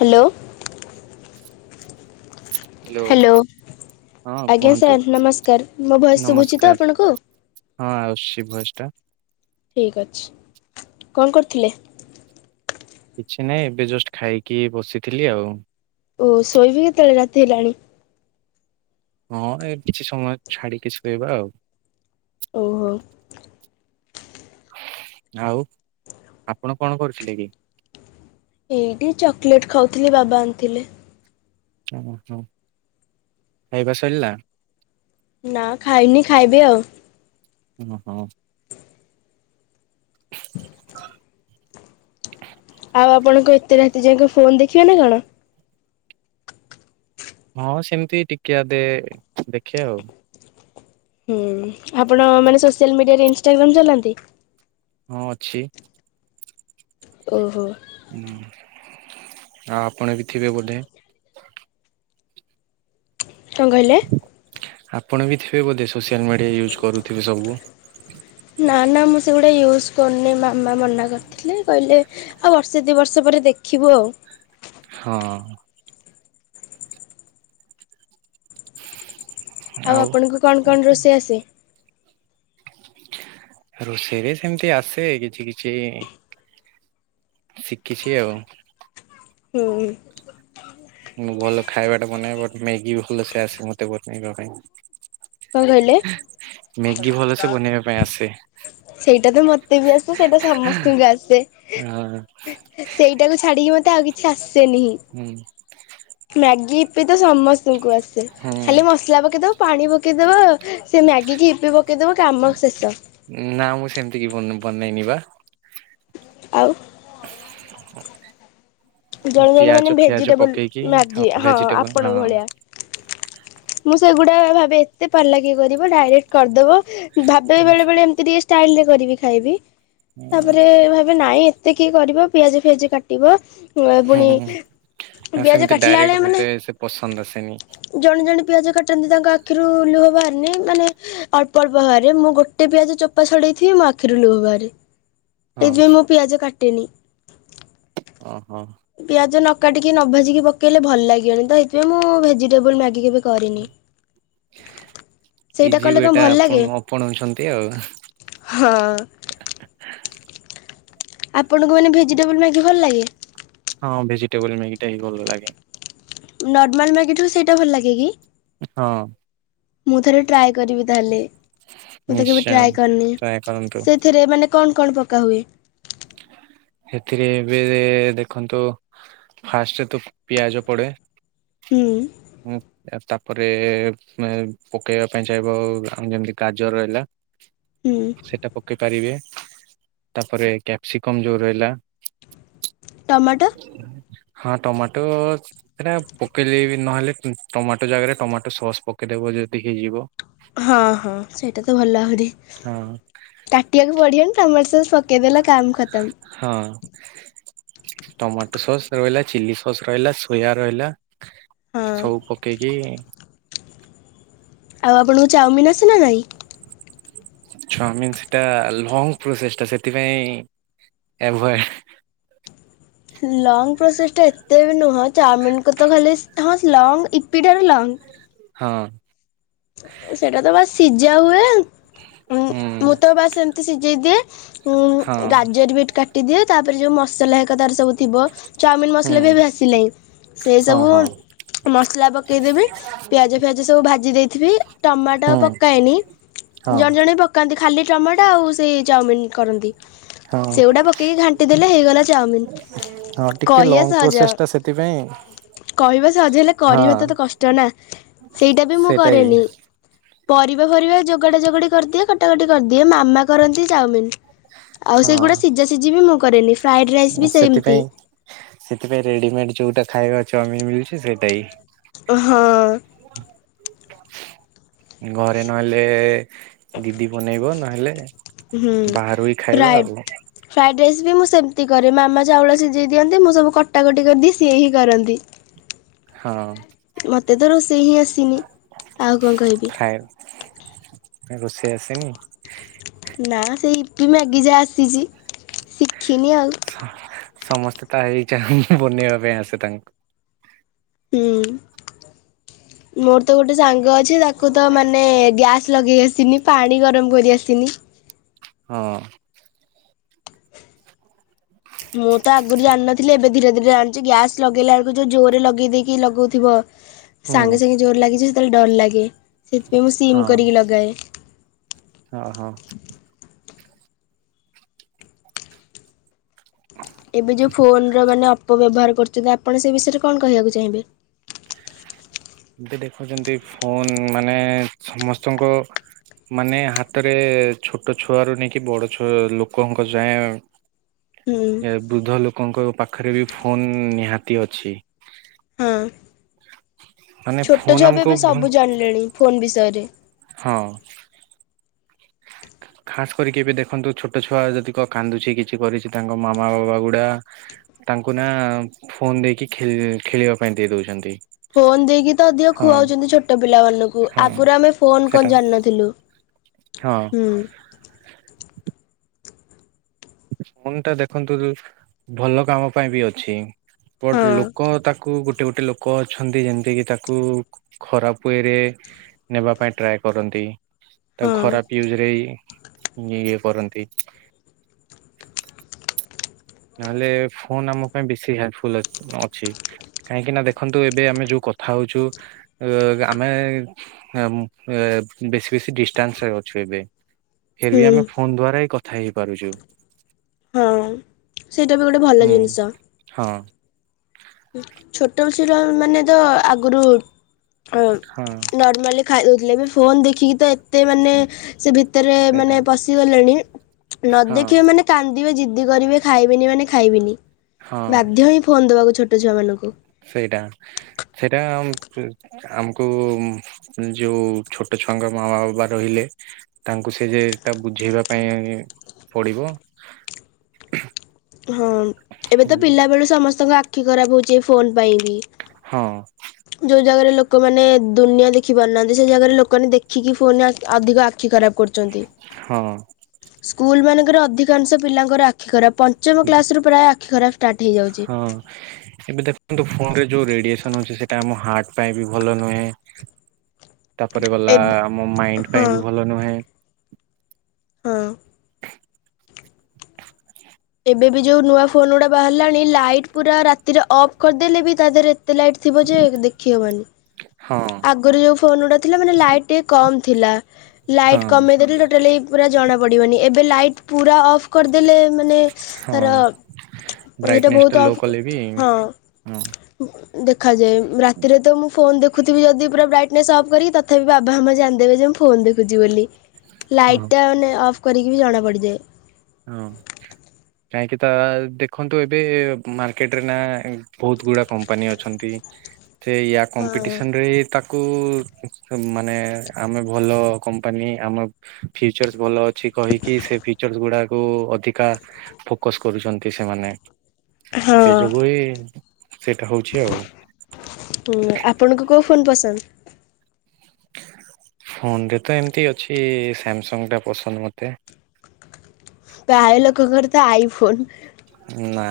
Hello. Hello. ହଁ ଆଜ୍ଞା କୁହନ୍ତୁ ସାର୍ ନମସ୍କାର ମୋ ଭୟସ ଶୁଭୁଛି ତ ନମସ୍କାର ଆପଣଙ୍କୁ? ହଁ ଆସୁଛି ଭଏସେ । ଠିକ ଅଛି କଣ କରୁଥିଲେ? କିଛି ନହିଁ ଏବେ ଜଷ୍ଟ ଖାଇକି ବସିଥିଲି ଆଉ। ଓ ଶୋଇବି କେତେବେଳେ ରାତି ହେଲାଣି? ହଁ ଏ କିଛି ସମୟ ଛାଡିକି ଶୁୋଇେଇବା ଆଉ। ଓହୋ। ଆଉ ଆପଣ କଣ କରୁଥିଲେ କି? ଏଇଠି ଚକୋଲେଟ ଖାଉଥିଲି ବାବା ଆଣିଥିଲେ। ଓ ହୋ ଖାଇବା ସରିଲା। ନା ଖାଇନି ଖାଇବି ଆଉ। ଓ ହୋଁ। ଆଉ ଆପଣଙ୍କ ଏତେ ରାତି ଯାକ ଫୋନ ଦେଖିବେ ନା କଣ? ହଁ ସେମିତି ଟିକିଏ ଅଧେ ଦେଖିବା ଆଉ। ହୁଁ ଆପଣ ମାନେ ସୋସିଆଲ ମିଡିଆରେ ଇନଷ୍ଟାଗ୍ରାମ ଚଲାନ୍ତି? ହଁ ଅଛି। ଓହୋ। ହୁଁ ଆଉ ଆପଣ ବି ଥିବେ ବୋଧେ। କଣ କହିଲେ? ଆପଣ ବି ଥିବେ ବୋଧେ ସୋସିଆଲ ମିଡିଆ ୟୁଜ୍ କରୁଥିବେ ସବୁ । ନା ନା ମୁଁ ସେଗୁଡା ୟୁଜ କରୁନି ମାମା ମନା କର ଥିଲେ କହିଲେ ଆଉ ବର୍ଷେ ଦି ବର୍ଷ ପରେ ଦେଖିବୁ ଆଉ । ହଁ । ଆଉ ଆପଣଙ୍କୁ କଣ କଣ ରୋଷଇ ଆସେ। ରୋଷେଇରେ ସେମିତି ଆସେ କିଛି କିଛି । ଶିଖିଛି ଆଉ। ହୁଁ ମୁଁ ଭଲ ଖାଇବା ଟା ବନେଏ ବଟ ମ୍ୟାଗି ଭଲ ସେ ଆସେ ମତେ ବନେଇବା ପାଇଁ। କଣ କହିଲେ? ମ୍ୟାଗି ଭଲସେ ବନେଇବା ପାଇଁ ଆସେ। ସେଇଟା ତ ମତେ ବି ଆସେ ସେଇଟା ସମସ୍ତଙ୍କୁ ଆସେ ଅ ସେଇ ଟାକୁ ଛାଡିକି ମତେ ଆଉ କିଛି ଆସେନି ହି ହୁଁ ମ୍ୟାଗି ଇପି ତ ସମସ୍ତଙ୍କୁ ଆସେ । ସେ ହୁଁ। ଖାଲି ମସଲା ପକେଇଦବ ପାଣି ପକେଇଦବ ସେ ମ୍ୟାଗି କି ଇପୀ ପ ପକେଇଦବ କାମ ଶେଷ। ନା ମୁଁ ସେମିତି କି ବନେ ବନେଇନି ବା। ଆଉ। ଜଣେ ଜଣେ ପିଆଜ ମାନେ ଫିଆଜ ଭେଜିଟେବୁଲ ପକେଇକି ମ୍ୟାଗି ହଁ ଭେଜିଟେବଲ ହଁ ଆପଣଙ୍କ ଭଳିଆ। ମୁଁ ସେଗୁଡା। ଭାବେ ଏତେ ପାଲା କିଏ କରିବ ଡାଇରେକ୍ଟ କରିଦବ ଭାବେ ବେଳେବେଳେ ଏମିତି ଟିକେ। ଷ୍ଟାଇଲରେ କରିବି ଖାଇବି ତାପରେ ଭାବେ ନାଇଁ। ଏତେ କିଏ କରିବ ପିଆଜ ଫିଆଜ କାଟିବ। ପୁଣି ହୁଁ ଆଉ ପିଆଜ ସେମିତି କାଟିଲା ଡାଇରେକ୍ଟ ବେଳେ ମାନେ। ମତେ ସେ ପସନ୍ଦ ଆସେନି। ଜଣେ ଜଣେ ପିଆଜ କାଟନ୍ତି ତାଙ୍କ ଆଖିରୁ ଲୁହ ବାହାରେନି ମାନେ ଅ ଅଳ୍ପ ଅଳ୍ପ ବାହାରେ ମୁଁ ଗୋଟେ ପିଆଜ ଚୋପା ଛଡେଇଥିବି ମୋ ଆଖିରୁ ଲୁହ ବାହାରେ। ହଁ ସେଇଥିପାଇଁ ମୁଁ ପିଆଜ କାଟେନି। ଓ ହୋ। ପିଆଜ ନ କାଟିକି ନ ଭାଜିକି ପକେଇଲେ ଭଲ ଲାଗିବନି ତ ହେଇଥିପାଇଁ ମୁଁ ଭେଜିଟେବୁଲ ମାଗି କେବେ କରିନି। ସେଇଟା ଇଜି କଲେ ୱେ ଟା କଣ ଭଲ ଆପଣ ଲାଗେ ଆପଣଉଛନ୍ତି ଆଉ ହଁ। ଆପଣ ଙ୍କୁ ମାନେ ଭେଜିଟେବୁଲ ମ୍ୟାଗି ଭଲ ଲାଗେ। ହଁ ଭେଜିଟେବୁଲ ମ୍ୟାଗୀ ଟା ହିଁ ଭଲ ଲାଗେ। ନର୍ମାଲ ମ୍ୟାଗି ଠୁ ସେଇଟା ଭଲ ଲାଗେ କି। ହଁ। ମୁଁ ଥରେ ଟ୍ରାଏ କରିବି ତାହେଲେ ମୁଁ ତ କେବେ ନିଶ୍ଚୟ ଟ୍ରାଏ କରିନି ଟ୍ରାଏ କରନ୍ତୁ ସେଥିରେ ମାନେ କଣ କଣ ପକା ହୁଏ। ସେଥିରେ ଏବେ ଦେଖନ୍ତୁ ଫାର୍ଷ୍ଟରେ ତ ପିଆଜ ପଡେ। ହୁଁ ହୁଁ। ତାପରେ ମେ ପକେଇବା ପାଇଁ ଚାହିଁବ ଯେମିତି ଗାଜର ହେଲା। ହୁଁ ସେଟା ପକେଇ ପାରିବେ ତାପରେ କ୍ୟାପସିକମ ଯୋଉ ରହିଲା। ଟମାଟୋ ହଁ ଟମାଟୋ ସେଟା ପକେଇଲେ ବି ନହେଲେ ଟମାଟୋ ଜାଗାରେ ଟମାଟୋ ସସ୍ ପକେଇଲେ ବି । ଯେତିକି ହେଇଯିବ। ହଁ ହଁ ସେଇଟା ତ ଭଲ ଆହୁରି ହଁ କାଟିବାକୁ ପଡିବନି ଟମାଟୋ ସସ୍। ପକେଇଦେଲ କାମ ଖତମ। ହଁ ଟମାଟୋ ସସ୍। ରହିଲା ଚିଲି ସସ୍ ରହିଲା ସୋୟା ରହିଲା ହଁ ସବୁ ପକେଇକି। ଆଉ ଆପଣଙ୍କୁ ଚାଉମିିନ ଆସେ ନା ନାଇଁ। ଚାଉମିନ ସେଟା ଲଙ୍ଗ ପ୍ରୋସେସ ଟା ସେଥିପାଇଁ। ଏଭୋଏ ହେ ଲଙ୍ଗ ପ୍ରୋସେସ୍ ଟା ଏତେ ବି ନୁହଁ ଚାଓମିିନକୁ ତ ଖାଲି ସ ହଁ ଲଙ୍ଗ ଇପିଟାରୁ ଲଙ୍ଗ। ହଁ। ସେଟା ତ ବାସ ସିଝା ହୁଏ। ଉଁ, ହୁଁ ମୁଁ ତ ବାସ୍ ଏମତି ସିଝେଇଦିଏ। ଉଁ ହଁ ଗାଜର ବିଟ କାଟ କାଟି ଦିଏ ତାପରେ ଯୋଉ ମସଲା ହେ ତାର ସବୁ ଥିବ। ଚାଓମିନ ହୁଁ ମସଲା ବି ଏବେ ଆସିଲାଇଁ ସେ ହଁ ସବୁ ହଁ ମସଲା ପକେଇଦେବି। ପିଆଜ ଫିଆଜ ସବୁ ଭାଜି ଦେଇ ଟମାଟୋ ହୁଁ ପକାଏନି। ହଁ ଜଣେ ଜଣେ ପକାନ୍ତି, ଖାଲି ଟମାଟୋ ଆଉ ସେଇ ଚାଓମିିନ କରନ୍ତି। ହଁ ସେଗୁଡା ପକେଇକି ଘାଣ୍ଟି ଦେଲେ ହେଇଗଲା ଚାଉମିନ। ହଁ, ଟିକେ କହିବା ଲଙ୍ଗ ସହଜ ପ୍ରୋସେସ ଟା ସେଥିପାଇଁ କହିବା ସହଜ ହେଲେ ହଁ କରିବା ତ ତ କଷ୍ଟ ନା। ସେଇଟା ବି ମୁଁ କ ଟେ ପରିବା ଫରିବା ଯୋଗାଡ ଯୋଗଡ଼ି କରିଦିଏ କଟାକଟି କରିଦିଏ। ମାମା କରନ୍ତି ଚାଉମିନ। ଆଉ ସେଗୁଡା ହଁ ସିଝା ସିଝି ବି ମୁଁ କରେନି। ଫ୍ରାଏଡ ରାଇସ୍ ବି ସେମିତି ସେଥିପାଇଁ ସେଥିପାଇଁ ରେଡିମେଡ୍ ଯୋଉଟା ଖାଇବା ଚଉମି ମିଳୁଛି ସେଇଟା ହି। ହଁ। ଘରେ ନହେଲେ ଦିଦି ବନେଇବ ନହେଲେ ହୁଁ ବାହାରୁହି ଖାଇବା ଆଉ। ତି କରେ ମାମା ଚାଉଳ ସିଝେଇ ଦିଅନ୍ତି। ମୁଁ ସବୁ କଟାକଟି କରିଦିଏ ସିଏ ହି କରନ୍ତି। ହଁ। ମତେ ତ ରୋଷେଇ ହିଁ ଆସିନି ଆଉ କଣ କହିବି। ଫ୍ରାଏ ରୋଷେଇ ଆସିନି। ନା, ସେଇ ଇପି ମ୍ୟାଗି ଯା ଆସିଛି ଶିଖିନି ଆଉ। ସମସ୍ତେ ତା ହେଇଚା ବନେଇବା ପାଇଁ ଆସେ ତାଙ୍କୁ। ହୁଁ, ମୋର ତ ଗୋଟେ ସାଙ୍ଗ ଅଛି। ତାକୁ ତ ମାନେ ଗ୍ୟାସ ଲଗେଇ ଆସିନି, ପାଣି ଗରମ କରି ଆସିନି। ହଁ। ମୁଁ ତ ଆଗରୁ ଜାଣିନଥିଲି, ଏବେ ଧୀରେ ଧୀରେ ଜାଣିଛି। ଗ୍ୟାସ ଲଗେଇଲା ଆଳକୁ ଯୋଉ ଜୋରରେ ଲଗେଇଦେଇକି ଲଗଉଥିବ। ହୁଁ ସାଙ୍ଗେ ସାଙ୍ଗେ ଜୋର ଲାଗିଛି ସେତେବେଳେ ଡର ଲାଗେ। ସେଥିପାଇଁ ମୁଁ ହଁ ସିମ୍ କରିକି ଲଗାଏ। ହଁ ହଁ। ଏବେ ଯଉ ଫୋନ୍ ର ମାନେ ଅପ ବ୍ୟବହାର କରୁଛନ୍ତି, ଆପଣ ସେ ବିଷୟରେ କଣ କହିବାକୁ ଚାହିଁବେ? ଅଦି ଦେଖୁଛନ୍ତି, ଫୋନ୍ ମାନେ ସମସ୍ତଙ୍କ ମାନେ ହାତରେ ଛୋଟ ଛୁଆରୁ ନେଇକି, ବଡ ଛୁଆ ଲୋକଙ୍କ ଯାଏଁ ହୁଁ ଏ ବୃଦ୍ଧ ଲୋ କଙ୍କ ପାଖରେ ବି ଫୋନ୍ ନିହାତି ଅଛି। ହଁ ମାନେ ଛୋଟ ଫୋନ ଛୁଆ ବି ଆମକୁ ଏବେ ଭ ସବୁ ଜାଣିଲେଣି ଫୋନ୍ ବିଷୟରେ। ହଁ। ଖାସ୍ କରିକି ଏବେ ଦେଖନ୍ତୁ, ଛୋଟ ଛୁଆ ଯଦି କ-କାନ୍ଦୁଛି କିଛି କରିଛି, ତାଙ୍କ ମାମା ବାବା ଗୁଡା ତାଙ୍କୁ ନା ଫୋନ୍ ଦେଇକି ଖେ-ଖେଳିବା ପାଇଁ ଦେଇ ଦଉଛନ୍ତି। ଫୋନ୍ ଦେଇକି ତ ଅଧିକ ହଁ ଖୁଆଉଛନ୍ତି ଛୋଟ ପିଲାମାନଙ୍କୁ, ହଁ ଆଗରୁ ଆମେ ଫୋନ୍ ସେଟା କଣ ଜାଣିନଥିଲୁ। ହଁ ହୁଁ। ଫୋନ୍ ଟା ଦେଖନ୍ତୁ ଭଲ କାମ ପାଇଁ ବି ଅଛି। ବଟ ହଁ। ଲୋକ ତାକୁ ଗୋଟେ ଗୋ ଟେ ଲୋକ ଅଛନ୍ତି, ଯେମିତିକି ତାକୁ ଖରାପ ୱେରେ ନେବା ପାଇଁ ଟ୍ରାଏ କରନ୍ତି। ତାକୁ ହଁ ଖରାପ ୟୁଜରେଇ ଇଏ କରନ୍ତି। ନହେଲେ ଫୋନ୍ ଆମ ପାଇଁ ବେଶୀ ହେଲ୍ପଫୁଲ ଅଛି। କାହିଁକି ନା ଦେଖନ୍ତୁ ଏବେ ଆମେ ଯୋଉ କଥା ହଉଛୁ। ଆମେ ବେଶୀ ବେଶୀ ଡିଷ୍ଟାନ୍ସରେ ଅଛୁ। ଫିରବି ହୁଁ ହେଲେ ଆମେ ଫୋନ ଦ୍ଵାରା ହିଁ କଥା ହେଇପାରୁଛୁ। ହଁ ସେଇଟା ବି ଗୋଟେ ଭଲ ହୁଁ ଜିନିଷ। ହଁ ଛୋଟ ପିଲା ମାନେ ତ ଆଗରୁ ହଁ ନର୍ମାଲି ଖାଇ ଦେଉଥିଲେ ବି ଫୋନ୍ ଦେଖିକି ତ ଏତେ ମାନେ ସେ ଭି ଭିତରେ ସେଇଟା ମାନେ ପଶିଗଲେଣି ନ ହଁ ଦେଖିବା ମାନେ କାନ୍ଦିବେ ଜି ଜିଦି କରିବେ ଖାଇବିନି ମାନେ ଖାଇବିନି ହଁ ବାଧ୍ୟ ହିଁ ଫୋନ ଦେବାକୁ ଛୋଟ ଛୁଆମାନଙ୍କୁ ସେଇଟା ସେଇଟା ଆମକୁ ଯୋଉଁ ଛୋଟ ଛୁଆଙ୍କ ମାମା ବାବା କହିଲେ, ତାଙ୍କୁ ସେ ଯୋଉଁଟା ବୁଝେଇବା ପାଇଁ ପଡିବ। ହଁ, ଏବେତ ପିଲାବେଳୁ ସମସ୍ତଙ୍କ ଆଖି ଖରାପ ହଉଛି। ଏ ଫୋନ ପାଇଁକି ହଁ ଯୋଉଁ ଜାଗାରେ ଲୋକ ଲୋକମାନେ ଦୁନିଆ ଦେଖିପାରୁନାହାନ୍ତି। ସେଜାଗାରେ ଲୋକମାନେ ଦେଖିକି ଫୋନରେ ଅଧିକ ଆଖି ଖରାପ କରୁ ହଁ। ସ୍କୁଲମାନଙ୍କରେ ଅଧିକାଂଶ ପିଲାଙ୍କର ଆଖି ଖରାପ, ପଞ୍ଚମ କ୍ଲାସରୁ ପ୍ରାୟ ଆଖି ଖରାପ। ଷ୍ଟାର୍ଟ ହେଇଯାଉଛି। ହଁ, ଏବେ ଦେଖନ୍ତୁ ଫୋନରେ ଯୋଉଁ ରେଡିଏସନ ହେଉଚି ସେ ସେଟା ଆମ ହାର୍ଟ ପାଇଁବି ଭଲ ନୁହେଁ। ତାପରେ ଗଲା, ଏବେ ଆମ ମାଇଣ୍ଡ ହଁ ପାଇଁ ବି ଭଲ ନୁହେଁ। ହଁ। ଏବେବି ଯୋଉଁ ନୂଆ ଫୋନଗୁଡା ବାହାରିଲାଣି ଲାଇଟପୁରା ରାତିରେ ଅଫ୍ କରିଦେଲେବି ତା ଦେହରେ ଏତେ ଲାଇଟ ଥିବ ଯେ ଦେଖିହବନି, ହଁ ଆଗରୁ ଯୋଉଁ ଫୋନ ଗୁଡାଥିଲା ମାନେ ଲାଇଟ୍ ଟ କମ୍ ଥିଲା। ହଁ ଲାଇଟ କମେଇ ଦେଲେ ଟୋଟାଲୀ ପୁରା ଜଣା ପଡିବନି। ଏବେ ଲାଇଟ ପୁରା ଅଫ କରିଦଲେ ମାନେ ହଁ ତାର ସେଟା ବ୍ରାଇଟନେସ୍ ଟା ବହୁତ ଲୋ କଲେ ବି ହଁ ହଁ ଦେଖାଯାଏ। ରାତିରେତ ମୁଁ ଫୋନ ଦେଖ ଦେଖୁଥିବି ଯଦି ପୁରା ବ୍ରାଇଟନେସ୍ ଅଫ୍ କରିକି, ତଥାପି ବାବା ମାମା ଜାଣିଦେବେ ଯେ ମୁଁ ଫୋନ ଦେଖୁଛି ବୋଲି। ହଁ। ଲାଇଟ୍ ମାନେ ଅଫ୍ କରିକିବି ଜଣା ପଡ଼ିଯାଏ। ହଁ। କାହିଁକି ତା ଦେଖନ୍ତୁ ଏବେ ମାର୍କେଟ ରେ ନା ବହୁତଗୁଡା କମ୍ପାନୀ ଅଛନ୍ତି। ସେୟା ହଁ କମ୍ପିଟିସନରେ ତା କୁ ମାନେ ଆମେ ଭଲ କମ୍ପାନୀ ଆମ ଫିୁଚର୍ସ ଭଲଅଛି। କହିକି ସେ ଫିଚର୍ ଗୁଡା କୁ ଅଧିକା ଫୋକସ କରୁଛନ୍ତି ସେମାନେ, ହଁ ସେ ଯୋଗୁ ହି ହୁଁ, ଆପଣଙ୍କୁ କୋଉଁ ଫୋନ୍ ପସନ୍ଦ? [inaudible] ଫୋନରେ ତ ଏମିତି ଅଛି ସାମସଙ୍ଗଟା ପସନ୍ଦ ମତେ। ପ୍ରାୟଲୋକଙ୍କର ତ ଆଇଫୋନ। ନା,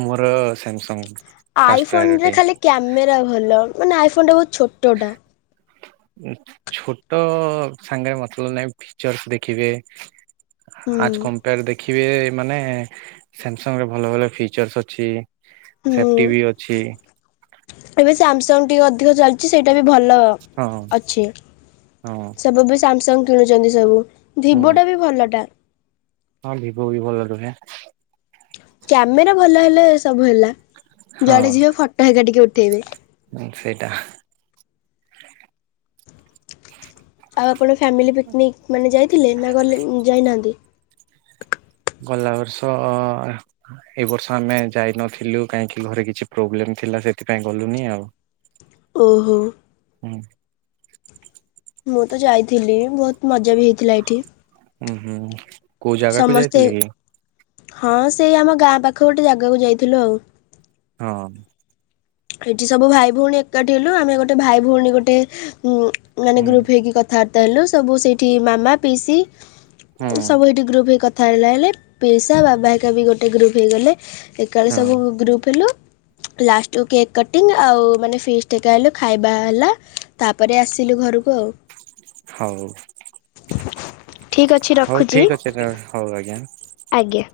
ମୋର ସାମସଙ୍ଗ। ଫାଷ୍ଟ ଆଇଫୋନରେ ପ୍ରାୟୋରିଟି ଖାଲି କ୍ୟାମେରା ଭଲ, ମାନେ ଆଇଫୋନ ଟା ବହୁତ ଛୋଟଟା। ଛୋଟ ସାଙ୍ଗରେ ମତଲବ ନାହିଁ। ଫିଚର୍ସ ଦେଖିବେ ହୁଁ ଆଜ କମ୍ପେୟାର ଦେଖିବେ ମାନେ ସାମସଙ୍ଗରେ ଭଲଭଲ ଫିଚର୍ସ ଅଛି। ହୁଁ, ସେଫ୍ଟି ବି ଅଛି ଏବେ ସାମସଙ୍ଗ ଟିକେ ଅଧିକ ଚାଲିଛି। ଛି ସେଇଟା ବି ଭଲ ହଁ ଅଛି, ହଁ ସବୁବି ସାମସଙ୍ଗ କିଣୁଛନ୍ତି ସବୁ। ଭିଭୋ ହୁଁ ଟା ବି ଭଲଟା। ହଁ ଭିବ ବି ଭଲ ରୁହେ। କ୍ୟାମେରା ଭଲ ହେଲେ ସବୁ ହେଲା, ହଁ ଯୁଆଡେ ଯିବେ ଫଟୋ ହେକା ଟିକେ ଉଠେଇବେ। ସେଇଟା। ଆଉ ଆପଣ ଫ୍ୟାମିଲି ପିକନିକ ମାନେ ଯାଇଥିଲେ ନା ଗଲେ ଯାଇନାହାନ୍ତି? ଗଲା ବର୍ଷ ଏ ବର୍ଷ ଆମେ ଯାଇନଥିଲୁ କାହିଁକି ଘରେ କିଛି ପ୍ରୋବ୍ଲେମ ଥିଲା। ସେଥିପାଇଁ ଗଲୁନି ଆଉ ଓହୋ। [unintelligible] ମୁଁ ତ ଯାଇଥିଲି ବହୁତ ମଜାବି ହେଇଥିଲା ଏଇଠି। ଉୁଁ ହୁଁ, କୋଉ ଜାଗାକୁ ଯାଇଥିଲେ କି? ହଁ ସେଇ ଆମ ଗାଁ ପାଖ ଗୋଟେ ଜାଗା ହଁ। ଏଠି ସବୁ ଭାଇଭଉଣୀ ଏକାଠି ହେଲୁ, ଆମେ ଗୋଟେ ଭାଇଭଉଣୀ ଗୋଟେ ଉଁ ମାନେ ହୁଁ ଗ୍ରୁପ ହେଇକି କଥାବାର୍ତ୍ତା ହେଲୁ ସବୁ ସେଇଠି ମାମା ପିସି। ହୁଁ ସବୁ ଏଇଠି ଗ୍ରୁପ୍ ହେଇ କଥା ହେଲାହେଲେ, ପିଇସା ବାବା ହେକାବି ଗୋଟେ ଗ୍ରୁପ୍ ହେଇଗଲେ। ଏକାଠି ସବୁ ହଁ ଗ୍ରୁପ ହେଲୁ ଲାଷ୍ଟ କେକ୍ କଟିଙ୍ଗ ଆଉ ମାନେ ଫିସ୍ ଟେକା ହେଲୁ ଖାଇବା ହେଲା ତାପରେ ଆସିଲୁ ଘରକୁ ଆଉ। ହଉ। ଠିକ ଅଛି ହଉ ରଖୁଛି। ଠିକ୍ ଅଛି ତା- ହଉ ଆଜ୍ଞା। ଆଜ୍ଞା।